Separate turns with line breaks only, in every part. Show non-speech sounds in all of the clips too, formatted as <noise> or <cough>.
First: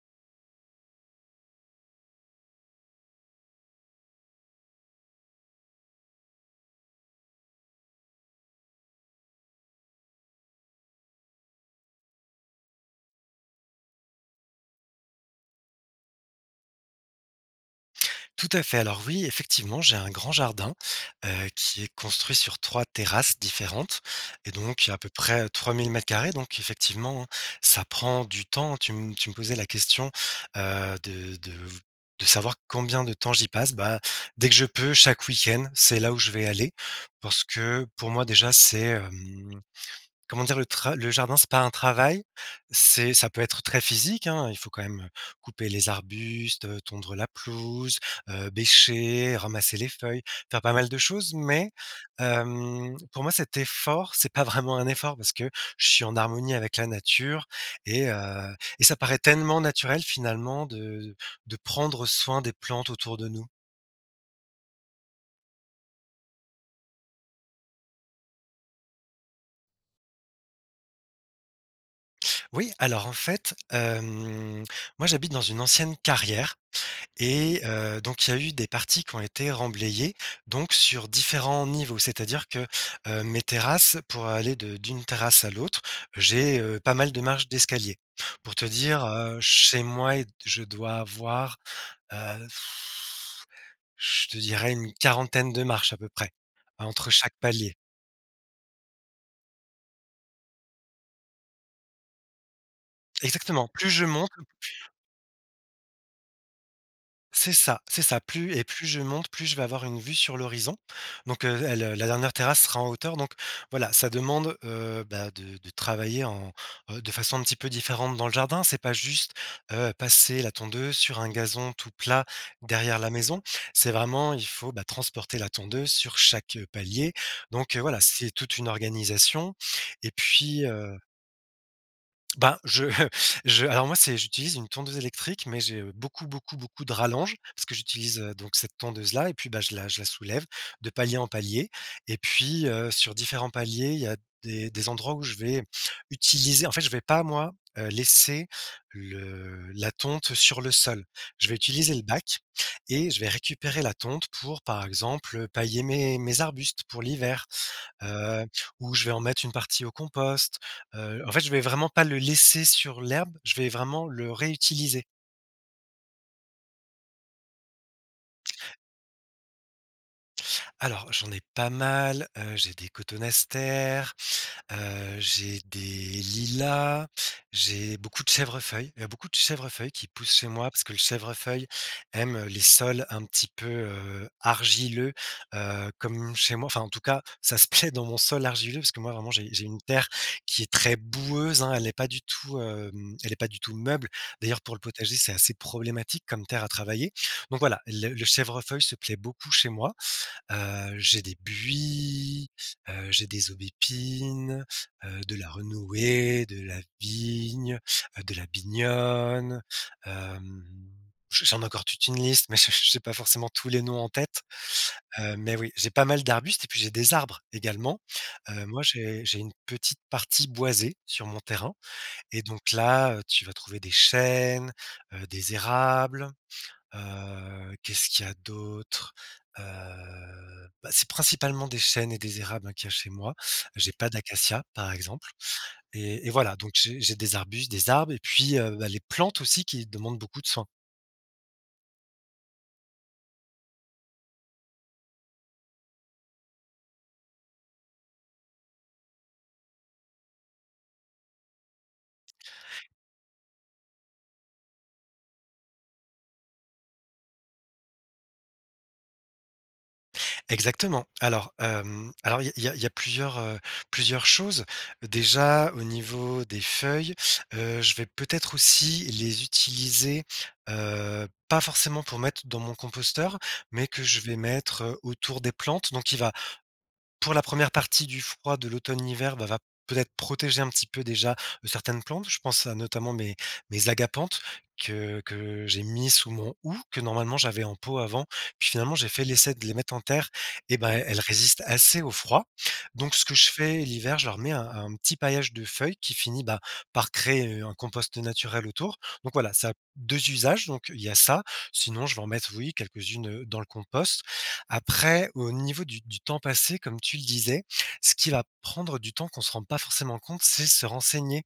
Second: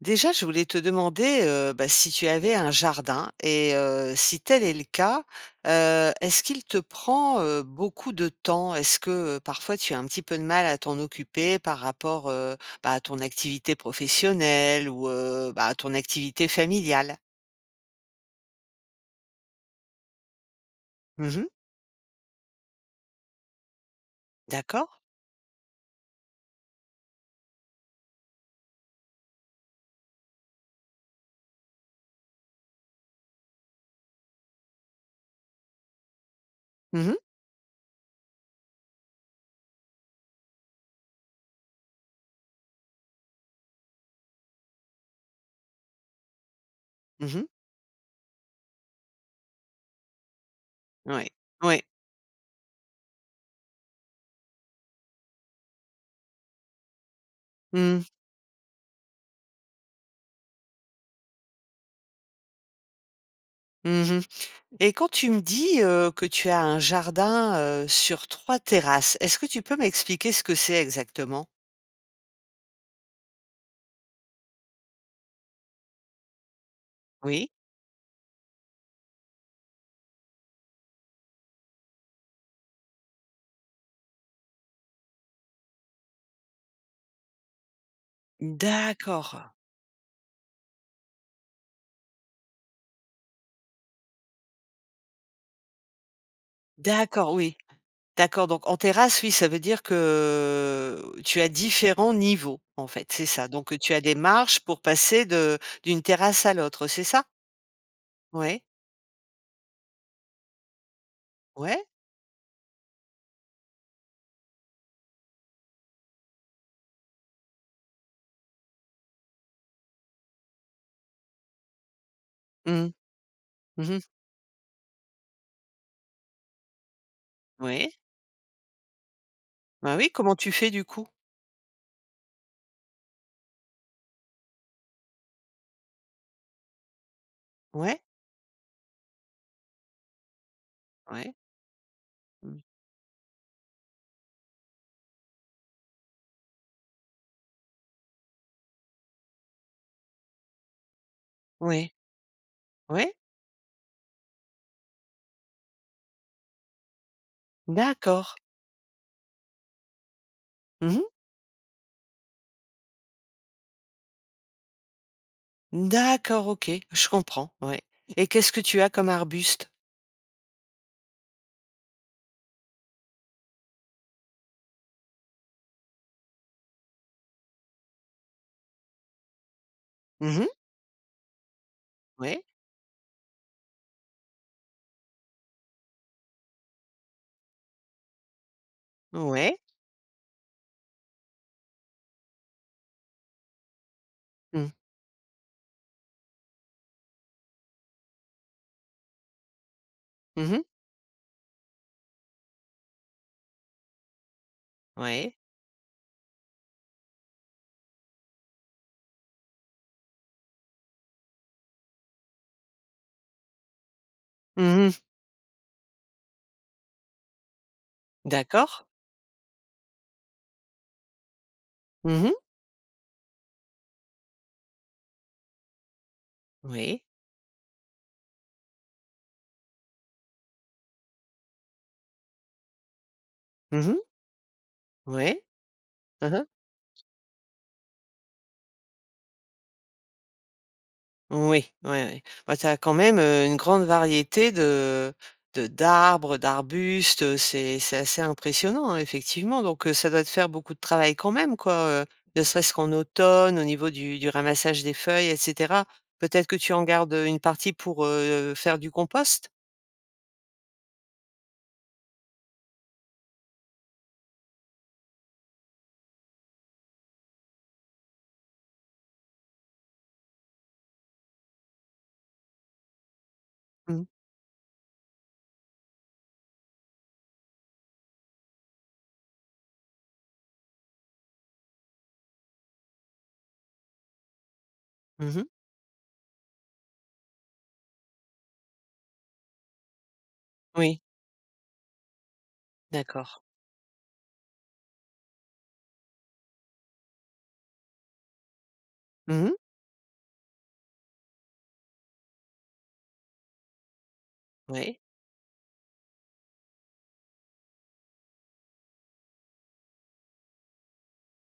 Déjà, je voulais te demander, heu, bah, si tu avais un jardin et heu, si tel est le cas, heu, est-ce qu'il te prend beaucoup, heu, de temps? Est-ce que, heu, parfois, tu as un petit peu de mal à t'en occuper par rapport, heu, bah, à ton activité professionnelle ou, heu, bah, à ton activité familiale?
Tout à fait. Alors, oui, effectivement, j'ai un grand jardin,
Mmh mh.
heu, qui est construit sur 3 terrasses différentes et donc
D'accord.
à peu près, heu, 3 000 m2 donc effectivement, hein, ça prend du temps. Tu m tu me posais la question, heu, de de v de savoir combien de temps j'y passe. Bah, dès que je peux, chaque week-end, c'est là où je vais aller,
Mmh mh.
parce que, pour moi, déjà, c'est, hem, comment dire? Le tra le jardin, c'est pas un travail. C'est ça peut être très physique, hein, il faut quand même, heu, couper les arbustes, heu, tondre la
Mmh mh.
pelouse, heu, bêcher, ramasser les feuilles, faire pas mal de
Ouais,
choses mais
ouais.
hem, pour moi, cet effort, c'est pas vraiment un effort parce que je suis en harmonie avec la nature
Mmh.
et heu, et ça paraît tellement naturel finalement de de prendre soin des plantes autour de nous.
Mmh mh et quand tu me dis, heu, que tu as un jardin, heu, sur 3 terrasses, est-ce que tu peux m'expliquer ce que c'est exactement?
Oui, alors, en fait, hem, moi, j'habite dans une ancienne carrière
Oui.
et heu, donc il y a eu des parties qui ont été remblayées, donc sur différents niveaux, c'est-à-dire que, hem, mes terrasses, pour aller de d'une terrasse à l'autre, j'ai, heu, pas mal de marches d'escalier. Pour te dire, heu,
D'accord.
chez moi, est je dois avoir, heu, <blows air> je te dirais, une quarantaine de marches à peu près, heu, entre
D'accord,
chaque
oui,
palier.
d'accord. Donc en terrasse, oui, ça veut dire que tu as différents niveaux, en fait, c'est ça.
Exactement,
Donc
plus
tu as
je
des
monte,
marches
p
pour passer de d'une terrasse à l'autre, c'est ça?
C'est ça, c'est ça. Plus
Ouais.
et plus je monte, plus je vais avoir une vue sur l'horizon, donc heu, le
Ouais.
la la dernière terrasse sera en hauteur, donc voilà, ça demande, heu, bah, de travailler en, heu, de façon un petit peu différente dans le jardin. C'est pas juste, heu, passer la tondeuse sur un gazon tout plat,
Mmh
derrière la maison,
mh,
c'est
mmh mh.
vraiment, il faut, bah, transporter la tondeuse sur chaque, heu, palier, donc
Ouais.
voilà, c'est toute une organisation
Bah, oui,
et
comment tu
puis,
fais, du
heu
coup?
Ben, je, heu, je alors moi, c'est j'utilise une tondeuse électrique, mais j'ai beaucoup, beaucoup, beaucoup de rallonges parce que
Ouais.
j'utilise, heu, donc cette tondeuse-là et puis, bah, je la je la soulève, de palier en
Ouais.
palier. Et
Mmh.
puis, heu, sur différents paliers, il y a des des endroits où je vais utiliser en fait, je vais pas, moi, heu, laisser le la tonte sur le sol, je vais utiliser
Ouais,
le bac et
ouais.
je vais récupérer la tonte pour, par exemple, pailler mes mes arbustes pour l'hiver,
D'accord.
heu, où je vais en mettre une partie au compost,
Mmh mh.
heu, en fait, je vais vraiment pas le laisser sur l'herbe, je vais vraiment le réutiliser.
D'accord, OK, je comprends, ouais, et qu'est-ce que tu as comme arbuste?
Alors, j'en ai pas mal. Heu j'ai des cotonastères, heu j'ai des lilas, j'ai beaucoup de chèvrefeuilles, il y a beaucoup de chèvrefeuilles qui poussent
Mmh
chez
mh.
moi parce que le chèvrefeuille aime,
Ouais.
heu, les sols un petit peu, heu, argileux, heu, comme chez moi, enfin, en tout cas, ça se plaît dans mon sol argileux parce que mo,i vraiment, j'ai
Ouais.
j'ai une terre qui est très boueuse, hein. Elle est pas du tout, hem, elle est pas du tout meuble. D'ailleurs,
Mmh.
pour le potager c'est assez problématique comme terre à travailler. Donc voilà, les le chèvrefeuille se plaît beaucoup chez moi.
Mmh mh.
Heu, j'ai des buis, heu, j'ai des aubépines, heu,
Ouais.
de la renouée, de la vigne, de la binogne, hem. Je j'en ai encore toute une liste, mais j'ai j'ai j'ai pas forcément tous les noms en tête.
Mmh mh.
Hem, mais oui, j'ai pas mal d'arbustes et puis j'ai des arbres également. Heu, moi,
D'accord.
j'ai j'ai une petite partie boisée sur mon terrain
Mmh mh.
et donc là, heu, tu vas trouver des chênes, heu, des érables,
Oui.
heu, qu'est-ce qu'il y a d'autres? Heu, bah, c'est principalement des chênes et des érables, hein, qu'il y a chez moi.
Mmh
J'ai
mh.
pas d'acacias, par exemple
Ouais,
et et
hein hein.
voilà, donc j'ai j'ai des arbustes, des arbres et puis, heu, bah, les plantes, aussi, qui demandent beaucoup de soin.
Oui. Ouais, ouais. Bah, tu as quand même, heu, une grande variété de de d'arbres, heu, d'arbustes. Heu, c'est c'est assez impressionnant, effectivement, donc heu, ça doit te faire beaucoup travail quand même, quoi, heu, ne serait-ce qu'en automne au niveau du du ramassage des feuilles et cetera. Peut-être que tu en gardes, heu, une partie pour, heu, faire du compost?
Exactement. Alors, hem, alors, il y a il y a plusieurs, heu, plusieurs choses. Déjà, au niveau des feuilles, heu, je vais peut-être aussi les utiliser, heu, pas forcément pour mettre dans mon composteur, mais que
Mmh.
je vais mettre, heu, autour des plantes. Donc il va pour la 1re partie du froid de l'automne-hiver, bah, va peut-être protéger un petit peu, déjà, heu, certaines plantes. Je pense à, notamment, mes mes agapanthes, que
Mmh mh.
que j'ai mis sous mon houx, que, normalement, j'avais en pot, avant. Puis, finalement, j'ai fait l'essai de les mettre en terre et ben,
Oui.
elles elles résistent assez au froid. Donc ce
D'accord.
que je fais, l'hiver, je leur mets un un petit paillage de feuilles qui finit, ben, par créer, heu, un compost naturel autour. Donc
Mmh
voilà,
mh.
ça a 2 usages. Donc il y a ça. Sinon, je vais en mettre, oui, quelques-unes, heu, dans le compost.
Oui.
Après, au niveau du du temps passé, comme tu le disais, ce qui va prendre du temps, qu'on se rend pas forcément compte, c'est se renseigner,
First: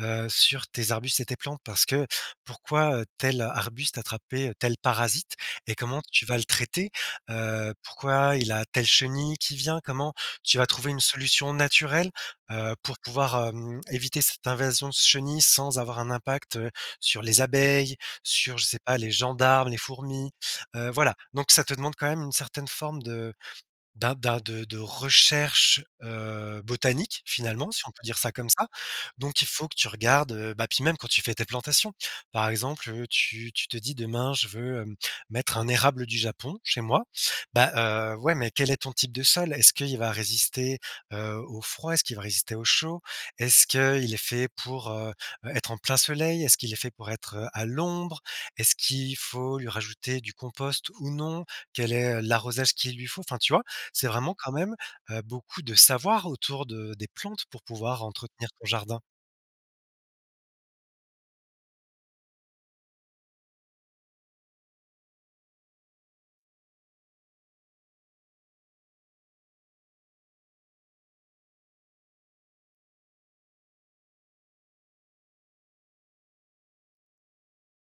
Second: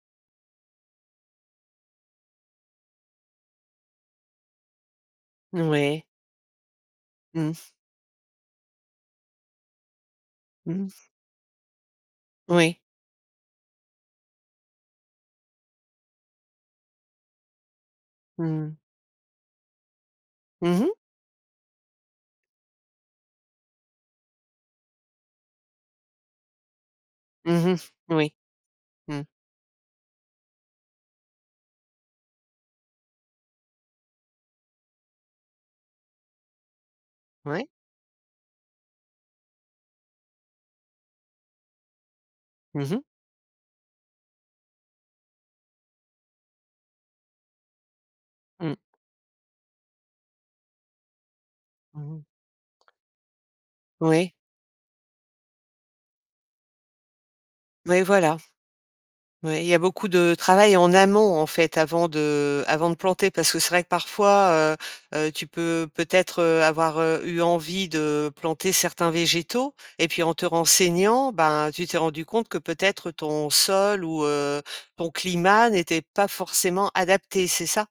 heu, sur tes arbustes et tes plantes parce que, pourquoi, heu, tel arbuste attrapait tel parasite et comment
Ouais.
tu vas le traiter?
Mmh mh.
Heu, pourquoi il a telle chenille qui vient? Comment tu vas
Mmh mh.
trouver une solution naturelle, heu,
Oui.
pour pouvoir, hem, éviter cette invasion de chenilles sans avoir un impact, heu, sur les abeilles,
Mmh
sur, je
mh.
sais pas, les gendarmes, les fourmis,
Mmh
heu,
mh.
voilà. Donc ça te demande quand même une certaine forme de d'a d'a de de recherche, heu, botanique,
Mmh
finalement,
mh.
si on peut dire ça
Oui.
comme ça.
Mmh.
Donc il faut que tu regardes, heu, bah, puis même, quand tu fais tes plantations. Par exemple, heu, tu tu te dis: «Demain, je veux, hem, mettre un érable du Japon chez moi».
Ouais.
Bah, heu, ouais, mais quel est ton type de sol? Est-ce qu'il va résister, heu, au froid? Est-ce qu'il va résister au
Mmh mh.
chaud? Est-ce qu'il est fait pour, heu, être en plein soleil? Est-ce qu'il est fait pour être, heu, à l'ombre? Est-ce
Mmh.
qu'il faut lui rajouter du compost ou non? Quelle
Mmh
est, heu,
mh.
l'arrosage qu'il lui faut? Enfin, tu vois? C'est
Oui.
vraiment quand même, heu, beaucoup de savoir autour de des plantes pour
Oui,
pouvoir
voilà.
entretenir ton jardin.
Oui, il y a beaucoup de travail en amont, en fait, avant de avant de planter, parce que c'est vrai que, parfois, heu, heu, tu peux, peut-être, heu, avoir, heu, eu envie de planter certains végétaux et puis, en te renseignant, ben, tu t'es rendu compte que peut-être ton sol ou heu, ton climat n'était pas forcément adaptés, c'est ça?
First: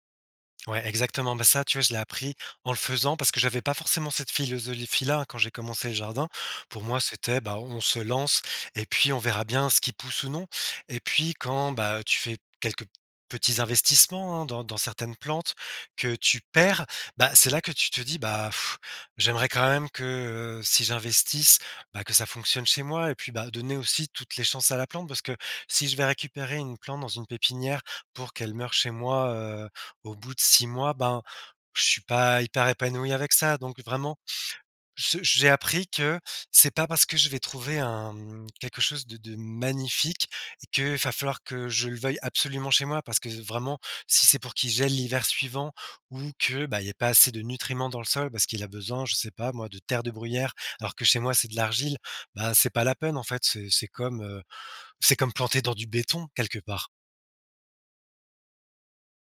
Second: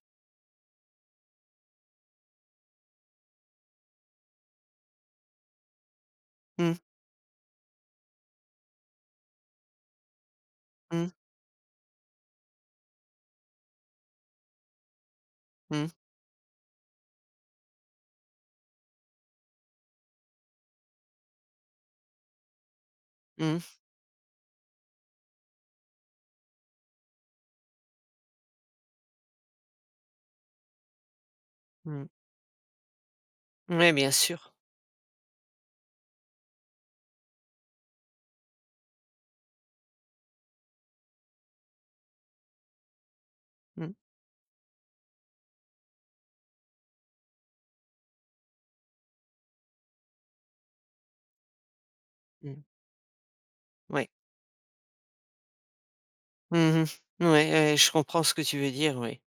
Ouais exactement. Bah, ça, tu vois, je l'ai appris en le faisant parce que j'avais pas forcément cette philosophie-là quand j'ai commencé le jardin.
Mmh.
Pour moi, c'était, bah, bon on se lance et puis on verra bien ce qui pousse ou non. Et
Mmh.
puis quand, bah, tu fais quelques petits investissements, hein, dans dans certaines plantes
Mmh.
que tu perds, bah, c'est là que tu te dis: «Bah <blows air> j'aimerais quand même que, heu, si j'investisse, bah, que ça fonctionne chez moi et puis, bah,
Mmh mh.
donner aussi toutes les chances à la plante parce que si je vais récupérer une plante dans une pépinière pour qu'elle meurt chez moi, heu, au bout de 6 mois, ben, je
Mmh
suis
mh.
pas hyper épanoui avec ça. Donc
Ouais, bien
vraiment,
sûr.
je j'ai appris que, c'est pas parce que je vais trouver un, mmh, quelque chose de de magnifique, que va falloir que je le veuille absolument chez moi parce que vraiment,
Mmh.
si c'est pour qu'il gèle l'hiver suivant ou que, bah, il y a pas assez de nutriments dans le sol parce qu'il a besoin, je sais pas moi, de terre de bruyère alors que chez moi, c'est de l'argile, bah,
Mmh.
c'est pas la peine, en fait. C'est c'est
Ouais.
comme, heu, c'est comme planter dans du béton
Mmh
quelque
mh,
part.
ouais, ouais, ouais, je comprends ce que tu veux dire, oui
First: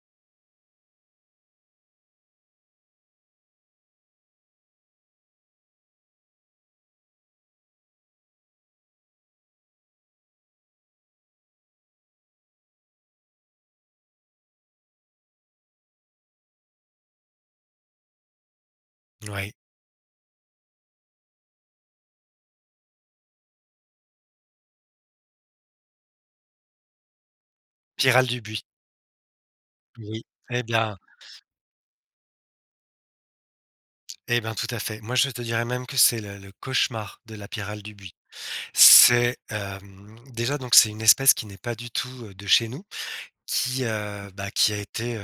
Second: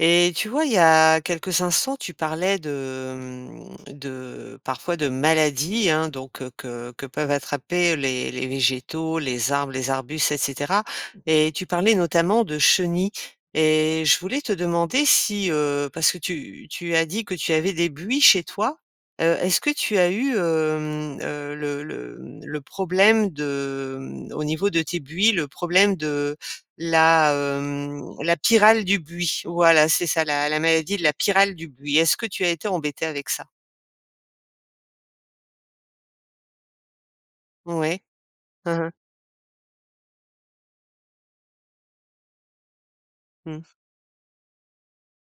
et tu vois, il y a quelques instants, tu parlais de, mmh, de parfois de maladies, hein, donc que que que peuvent attraper les les végétaux, les arbres, les arbustes et cetera, et tu parlais, notamment, de chenilles et je voulais te demander si, heu, parce que tu tu as dit que tu avais des buis chez toi? Heu,
Oui.
est-ce que tu as eu, hem, heu, le le, mmh, le problème de, mmh, au niveau de tes buis, le problème de la, hem,
Pyrale
la
du buis.
pyrale du buis? Voilà, c'est
Oui.
ça, la la
Et
maladie
bien
de la pyrale du buis. Est-ce que tu as été embêté avec ça?
Et ben, tout à fait, moi, je te dirais même que c'est le le cauchemar de la pyrale du
Ouais,
buis.
hein hein.
C'est, hem, déjà, donc c'est une espèce qui n'est pas du tout, heu, de chez nous,
Mmh.
qui, heu, bah, qui a été, heu,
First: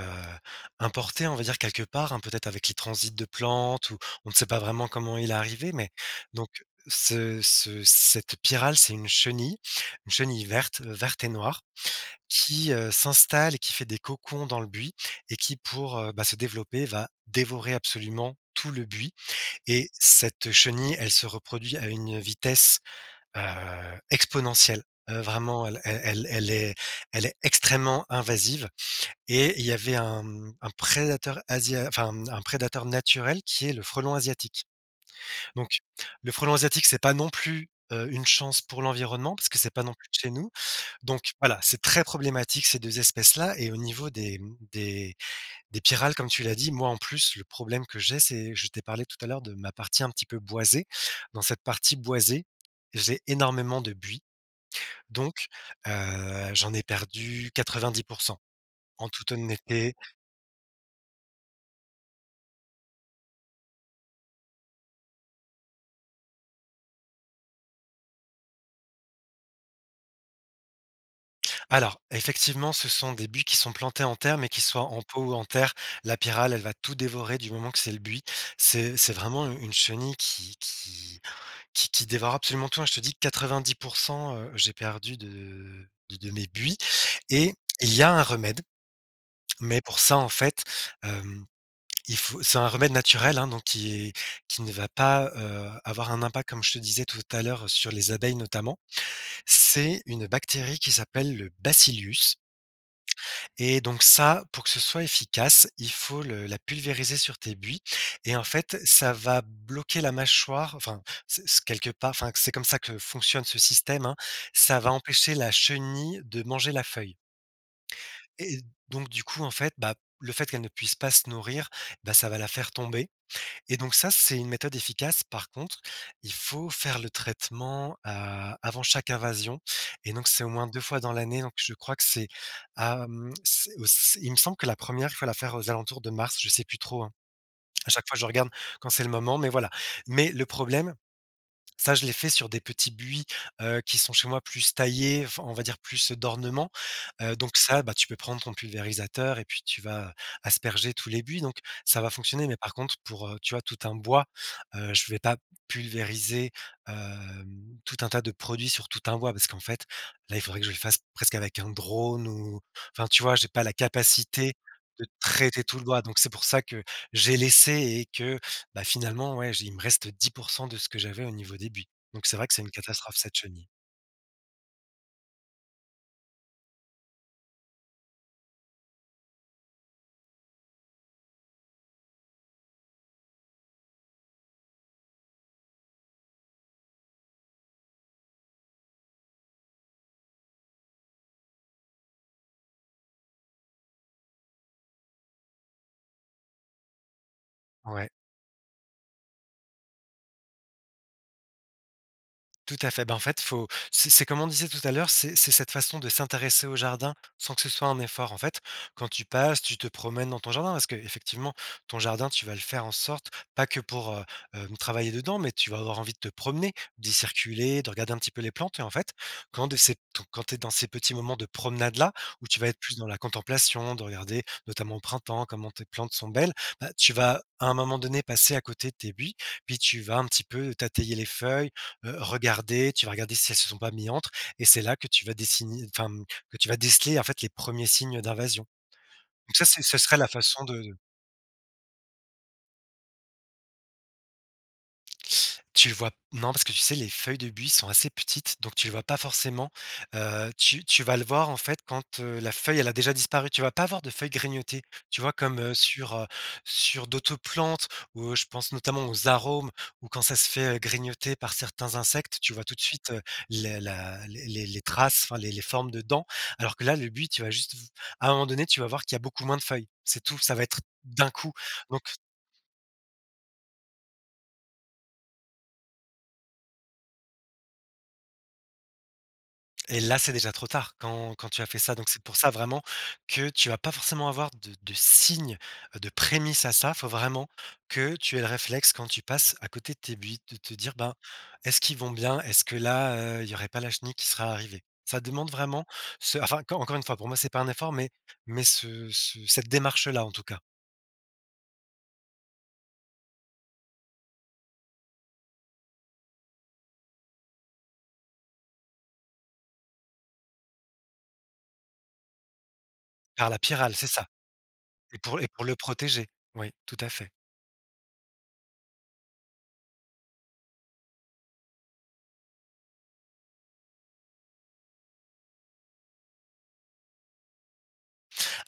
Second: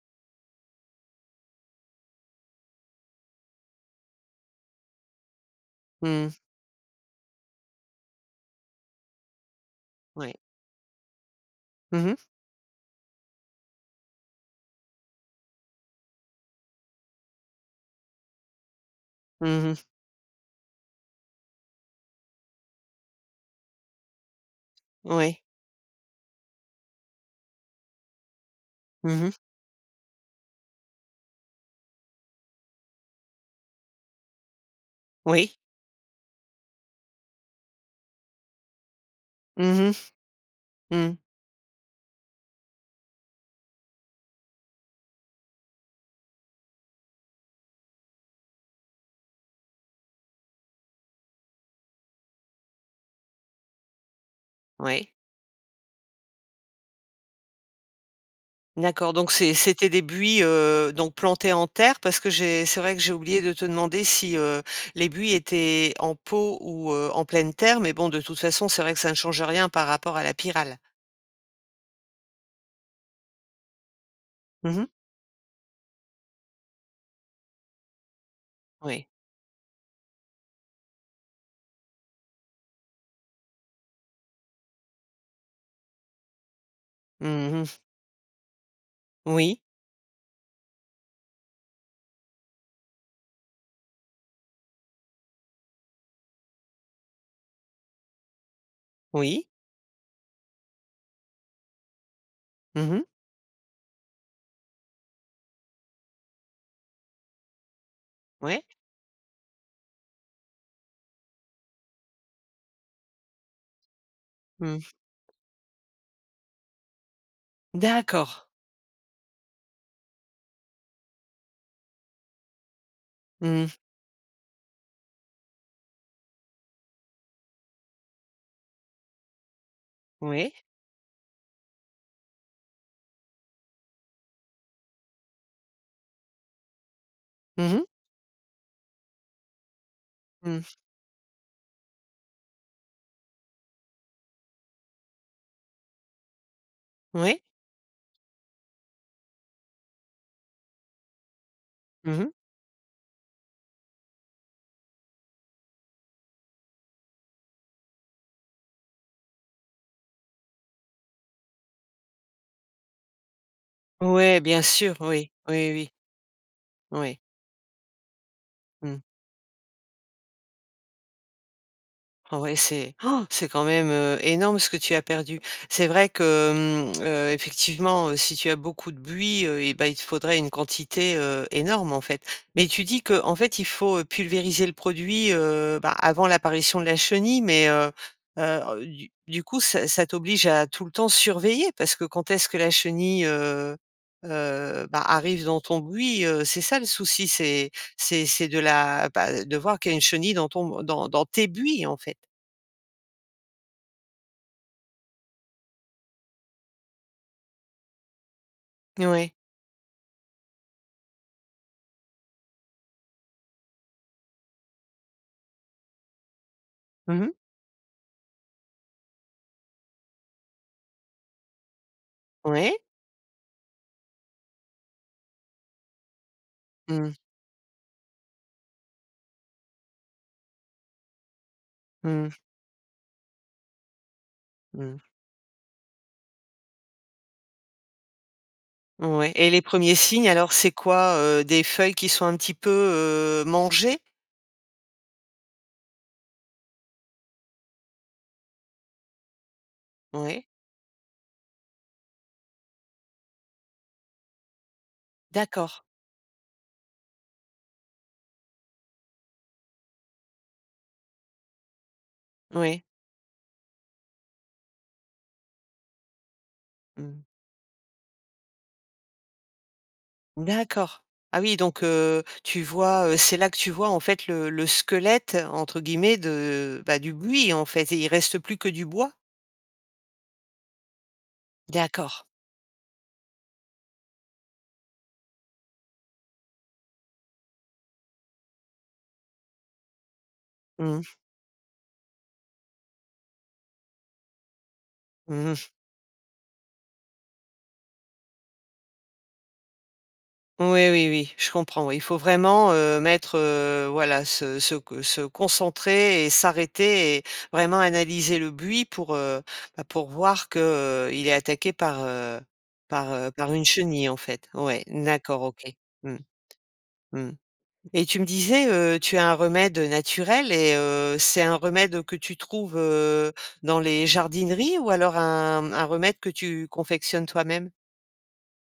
importée, on va dire quelque part, hein, peut-être avec les transits de plantes ou, on ne sait pas vraiment comment il est arrivé, mais
Mmh mh.
donc ce ce cette pyrale, c'est une chenille, une
Ouais.
chenille verte, heu, verte et noire
Mmh mh.
qui, heu, s'installe et qui fait des cocons dans le buis et qui, pour, heu, bah, se développer, va dévorer absolument tout le buis
Mmh mh.
et cette chenille, elle se reproduit à une vitesse, heu, exponentielle, heu,
Ouais.
vraiment, elle elle elle est elle est extrêmement invasive
Mmh mh.
et il y avait un, mmh, un prédateur, asia enfin, mmh, un prédateur naturel, qui est le frelon asiatique.
Oui.
Donc le frelon asiatique, c'est pas non plus, heu, une chance pour l'environnement, parce que c'est
Mmh
pas non plus de chez nous,
mh, mmh.
donc voilà, c'est très problématique, ces 2 espèces-là et au niveau des, mmh, des des pyrales, comme tu l'as dit, moi, en plus, le problème que j'ai, c'est je t'ai parlé tout à l'heure de ma partie un petit peu boisée, dans cette partie boisée, j'ai énormément de buis,
Ouais.
donc, heu, j'en ai perdu 90 %, en
D'accord, donc
toute
c c'était
honnêteté.
des buis, heu, donc plantés en terre, parce que j'ai c'est vrai que j'ai oublié de te demander si, heu, les buis étaient en pot ou, heu, en pleine terre, mais bon, de toute façon, c'est vrai que ça ne change rien par rapport à la pyrale.
Alors, effectivement, ce sont des buis qui sont plantés en terre, mais qui
Mmh
soit
mh.
en pot ou en terre, la pyrale, elle va tout dévorer, du moment que c'est le buis, c'est
Oui.
c'est vraiment u une chenille qui qui qui qui dévore absolument, hein. Je te dis 90 %, heu, j'ai perdu de de de mes buis
Mmh
et
mh, mmh.
il y a un remède,
Oui.
mais pour ça, en fait, hem, il faut c'est un remède naturel, hein, donc qui qui ne va pas, heu, avoir un impact, comme je te disais tout à l'heure, sur les abeilles notamment.
Oui.
C'est une bactérie qui s'appelle le Bacillus
Mmh mh.
et donc ça, pour que ce soit efficace, il faut le la pulvériser sur tes buis et en
Ouais.
fait, ça va bloquer la mâchoire, enfin c quelque part, enfin, c'est comme ça que fonctionne ce système, hein, ça
Mmh.
va empêcher la chenille de manger la feuille
D'accord.
et donc, du coup, en fait, bah, le fait qu'elle ne puisse pas se nourrir, bah, ça va la faire tomber
Mmh mh.
et donc ça, c'est une méthode efficace. Par contre, il faut faire le traitement, heu, avant chaque invasion et donc, c'est au
Oui.
moins 2 fois dans l'année. Donc, je crois que c'est, hem, c c il me semble que la 1re fois, la faire aux alentours de mars, je sais plus trop, hein.
Mmh mh.
À chaque fois, je regarde quand c'est le moment, mais voilà. Mais le
Mmh.
problème, ça, je l'ai fait sur des petits buis, heu, qui sont chez moi, plus taillés, enfin, on va dire, plus d'ornement, heu,
Oui.
donc ça, bah, tu peux prendre ton pulvérisateur et puis tu vas asperger tous les buis, donc ça va
Mmh mh.
fonctionner, mais par contre, pour, heu, tu vois, heu, tout un bois, heu, je vais pas pulvériser, hem, tout un tas de produits sur tout un bois, parce qu'en fait, là, il faudrait que je le fasse presque avec un drone ou enfin, tu vois? J'ai pas la
Ouais,
capacité
bien sûr.
de
Oui, oui,
traiter
oui,
tout le
oui.
bois. Donc c'est pour ça que
Oui.
j'ai laissé et que, bah,
Mmh.
finalement, ouais, j'ai il me reste 10 % de ce que j'avais au niveau des buis. Donc c'est
Ah
vrai que
ouais,
c'est une
c'est
catastrophe,
han!
cette
C'est quand
chenille.
même, heu, énorme ce que tu as perdu. C'est vrai que, mmh, heu, effectivement, heu, si tu as beaucoup de buis, heu et bah, il te faudrait une quantité, heu, énorme, en fait. Mais tu dis qu'en fait, il faut pulvériser le produit, heu, bah, avant l'apparition de la chenille, mais heu, heu, ah, heu, du du coup, ça ça t'oblige à, tout le temps, surveiller parce que quand est-ce que la chenille, heu, heu, bah, arrive dans ton buis? Heu, c'est ça, le souci. C'est
Ouais.
c'est c'est de la, bah, de voir qu'il y a une chenille dans ton dans dans tes buis, en fait.
Tout à fait, ben, en fait, faut c'est c'est, comme on disait tout à l'heure, c'est c'est cette façon de s'intéresser au jardin, sans que ce soit un effort. En fait, quand tu
Ouais.
passes, tu te promènes dans ton jardin, parce qu'effectivement, ton jardin, tu vas le faire en sorte, pas que pour, heu, hem, travailler dedans, mais tu vas avoir envie de te promener, d'y
Mmh mh.
circuler, de regarder un petit peu les plantes et en fait, quand de ces ton quand tu es dans ces petits moments de promenade là, où tu vas
Ouais.
être plus dans la contemplation, de regarder, notamment, au printemps, comment tes plantes sont belles, bah,
Mmh.
tu vas, à un moment donné, passer à côté de tes buis, puis tu vas un petit peu, tater les feuilles, heu,
Mmh.
regarder, tu vas regarder si elles se sont pas mis entre. Et c'est là
Mmh.
que tu vas dessiner, enfin, hem, que tu vas déceler, en fait, les 1ers signes d'invasion.
Mmh, ouais, et
Donc
les
ça c'est
1ers
ça serait
signes,
la
alors,
façon
c'est
de
quoi? Heu, des feuilles qui sont un petit peu, heu, mangées?
<sucks teeth> Tu vois non, parce que, tu sais, les feuilles de buis sont assez petites, donc tu le vois pas forcément,
Ouais.
heu, tu tu vas le voir, en fait, quand, heu, la feuille, elle a déjà disparu? Tu vas pas avoir de feuilles grignotées, tu vois? Comme, heu,
D'accord.
sur, heu, sur d'autres plantes où je pense, notamment, aux arums, où, quand ça se fait, heu, grignoter par certains insectes, tu vois tout de
Oui.
suite, heu, les la les les les traces, enfin les les formes de dents, alors que là, le
Mmh.
buis, tu vas juste v à un moment donné, tu vas voir qu'il y a beaucoup moins de feuilles. C'est tout, ça va être
D'accord.
d'un
Ah
coup,
oui, donc,
donc
heu, tu vois, heu, c'est là que tu vois, en fait, «le le squelette», entre guillemets, de, bah, du buis, en fait, et il reste plus que du bois?
Et là, c'est déjà trop tard quand quand, tu as fait ça, donc c'est
D'accord.
pour ça, vraiment, que tu vas pas forcément avoir de de signes, heu, de prémices à ça, faut vraiment que tu aies le réflexe quand tu passes à côté de tes buis de te dire:
Mmh mh.
«Ben, est-ce qu'ils vont bien, est-ce que là, heu, il y aurait pas la chenille qui serait arrivée?», ça
Mmh
demande
mh.
vraiment ce enfin, enc encore une fois, pour moi, c'est pas un effort, mais mais ce ce cette démarche-là, en tout cas.
Oui, oui, oui, je comprends. Oui, il faut vraiment, heu, mettre, heu, voilà se se co se concentrer et s'arrêter et vraiment analyser le buis pour, heu, bah, pour voir que, heu, il est attaqué par, heu par, heu,
Par
par
la
une
pyrale, c'est
chenille, en
ça,
fait. Ouais,
et pour
d'accord,
et
OK,
pour le
mmh.
protéger, oui, tout à
Mmh
fait.
et tu me disais, heu tu as un remède naturel et heu, c'est un remède que tu trouves, heu, dans les jardineries ou alors un un remède que tu confectionnes toi-même?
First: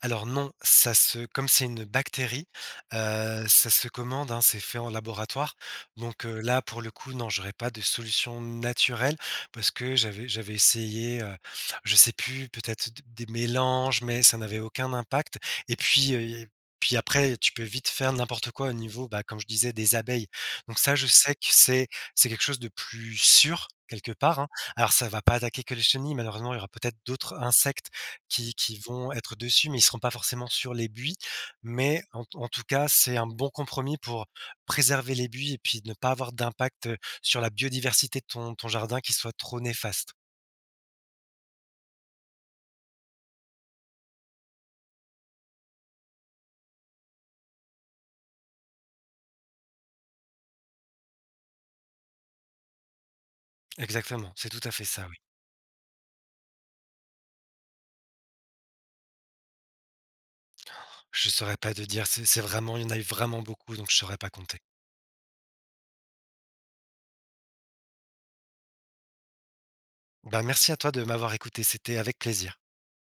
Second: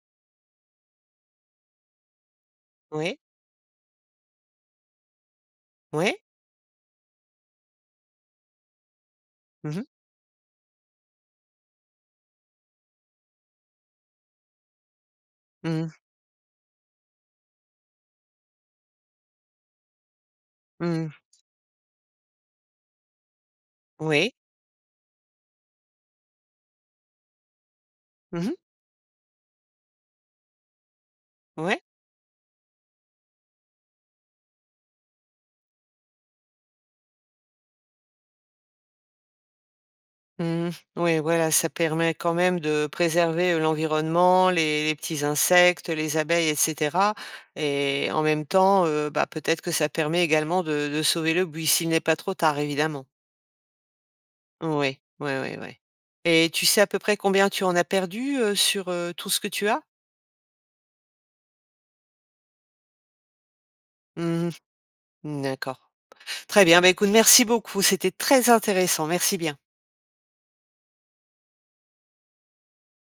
Alors, non, ça se comme c'est une bactérie,
Oui.
heu, ça se commande, hein, c'est fait en laboratoire.
Oui.
Donc, heu, là, pour le coup, non j'aurais pas de solution naturelle parce
Mmh mh.
que j'avais j'avais essayé, heu, je sais plus, peut-être, des des mélanges, mais ça n'avait aucun impact. Et
Mmh mh.
puis, heu, et puis après, tu peux vite faire n'importe quoi au niveau, bah, comme je disais, des abeilles. Donc ça,
Mmh
je
mh.
sais que c'est c'est quelque chose de plus sûr, quelque
Oui.
part, hein. Alors ça va pas attaquer que le chenille, malheureusement, il y aura peut-être d'autres insectes,
Mmh mh.
qui qui vont être dessus, mais ils seront pas forcément sur les buis,
Ouais.
mais en t en tout cas, c'est un bon compromis pour préserver les buis et puis, ne pas avoir d'impact, heu, sur la biodiversité de ton ton jardin qui soit trop néfaste.
Mmh mh, ouais, voilà, ça permet quand même de préserver, heu, l'environnement, les les petits insectes, heu, les abeilles et cetera et en même temps, heu, bah, peut-être que ça permet également de de sauver le buis, s'il n'est pas trop tard, évidemment.
Exactement, c'est tout à fait
Oui,
ça, oui.
oui, oui, oui. Et tu sais à peu près combien tu en as perdu, heu, sur, heu, tout ce que tu as?
Han, je saurais pas de dire, c c'est vraiment une il y en a eu vraiment beaucoup, donc je saurais pas
Mmh mh.
compter.
Mmh, d'accord, très bien. Bah, écoute, merci beaucoup, c'était très intéressant, merci bien.
Ben, merci à toi de m'avoir écouté, c'était avec plaisir.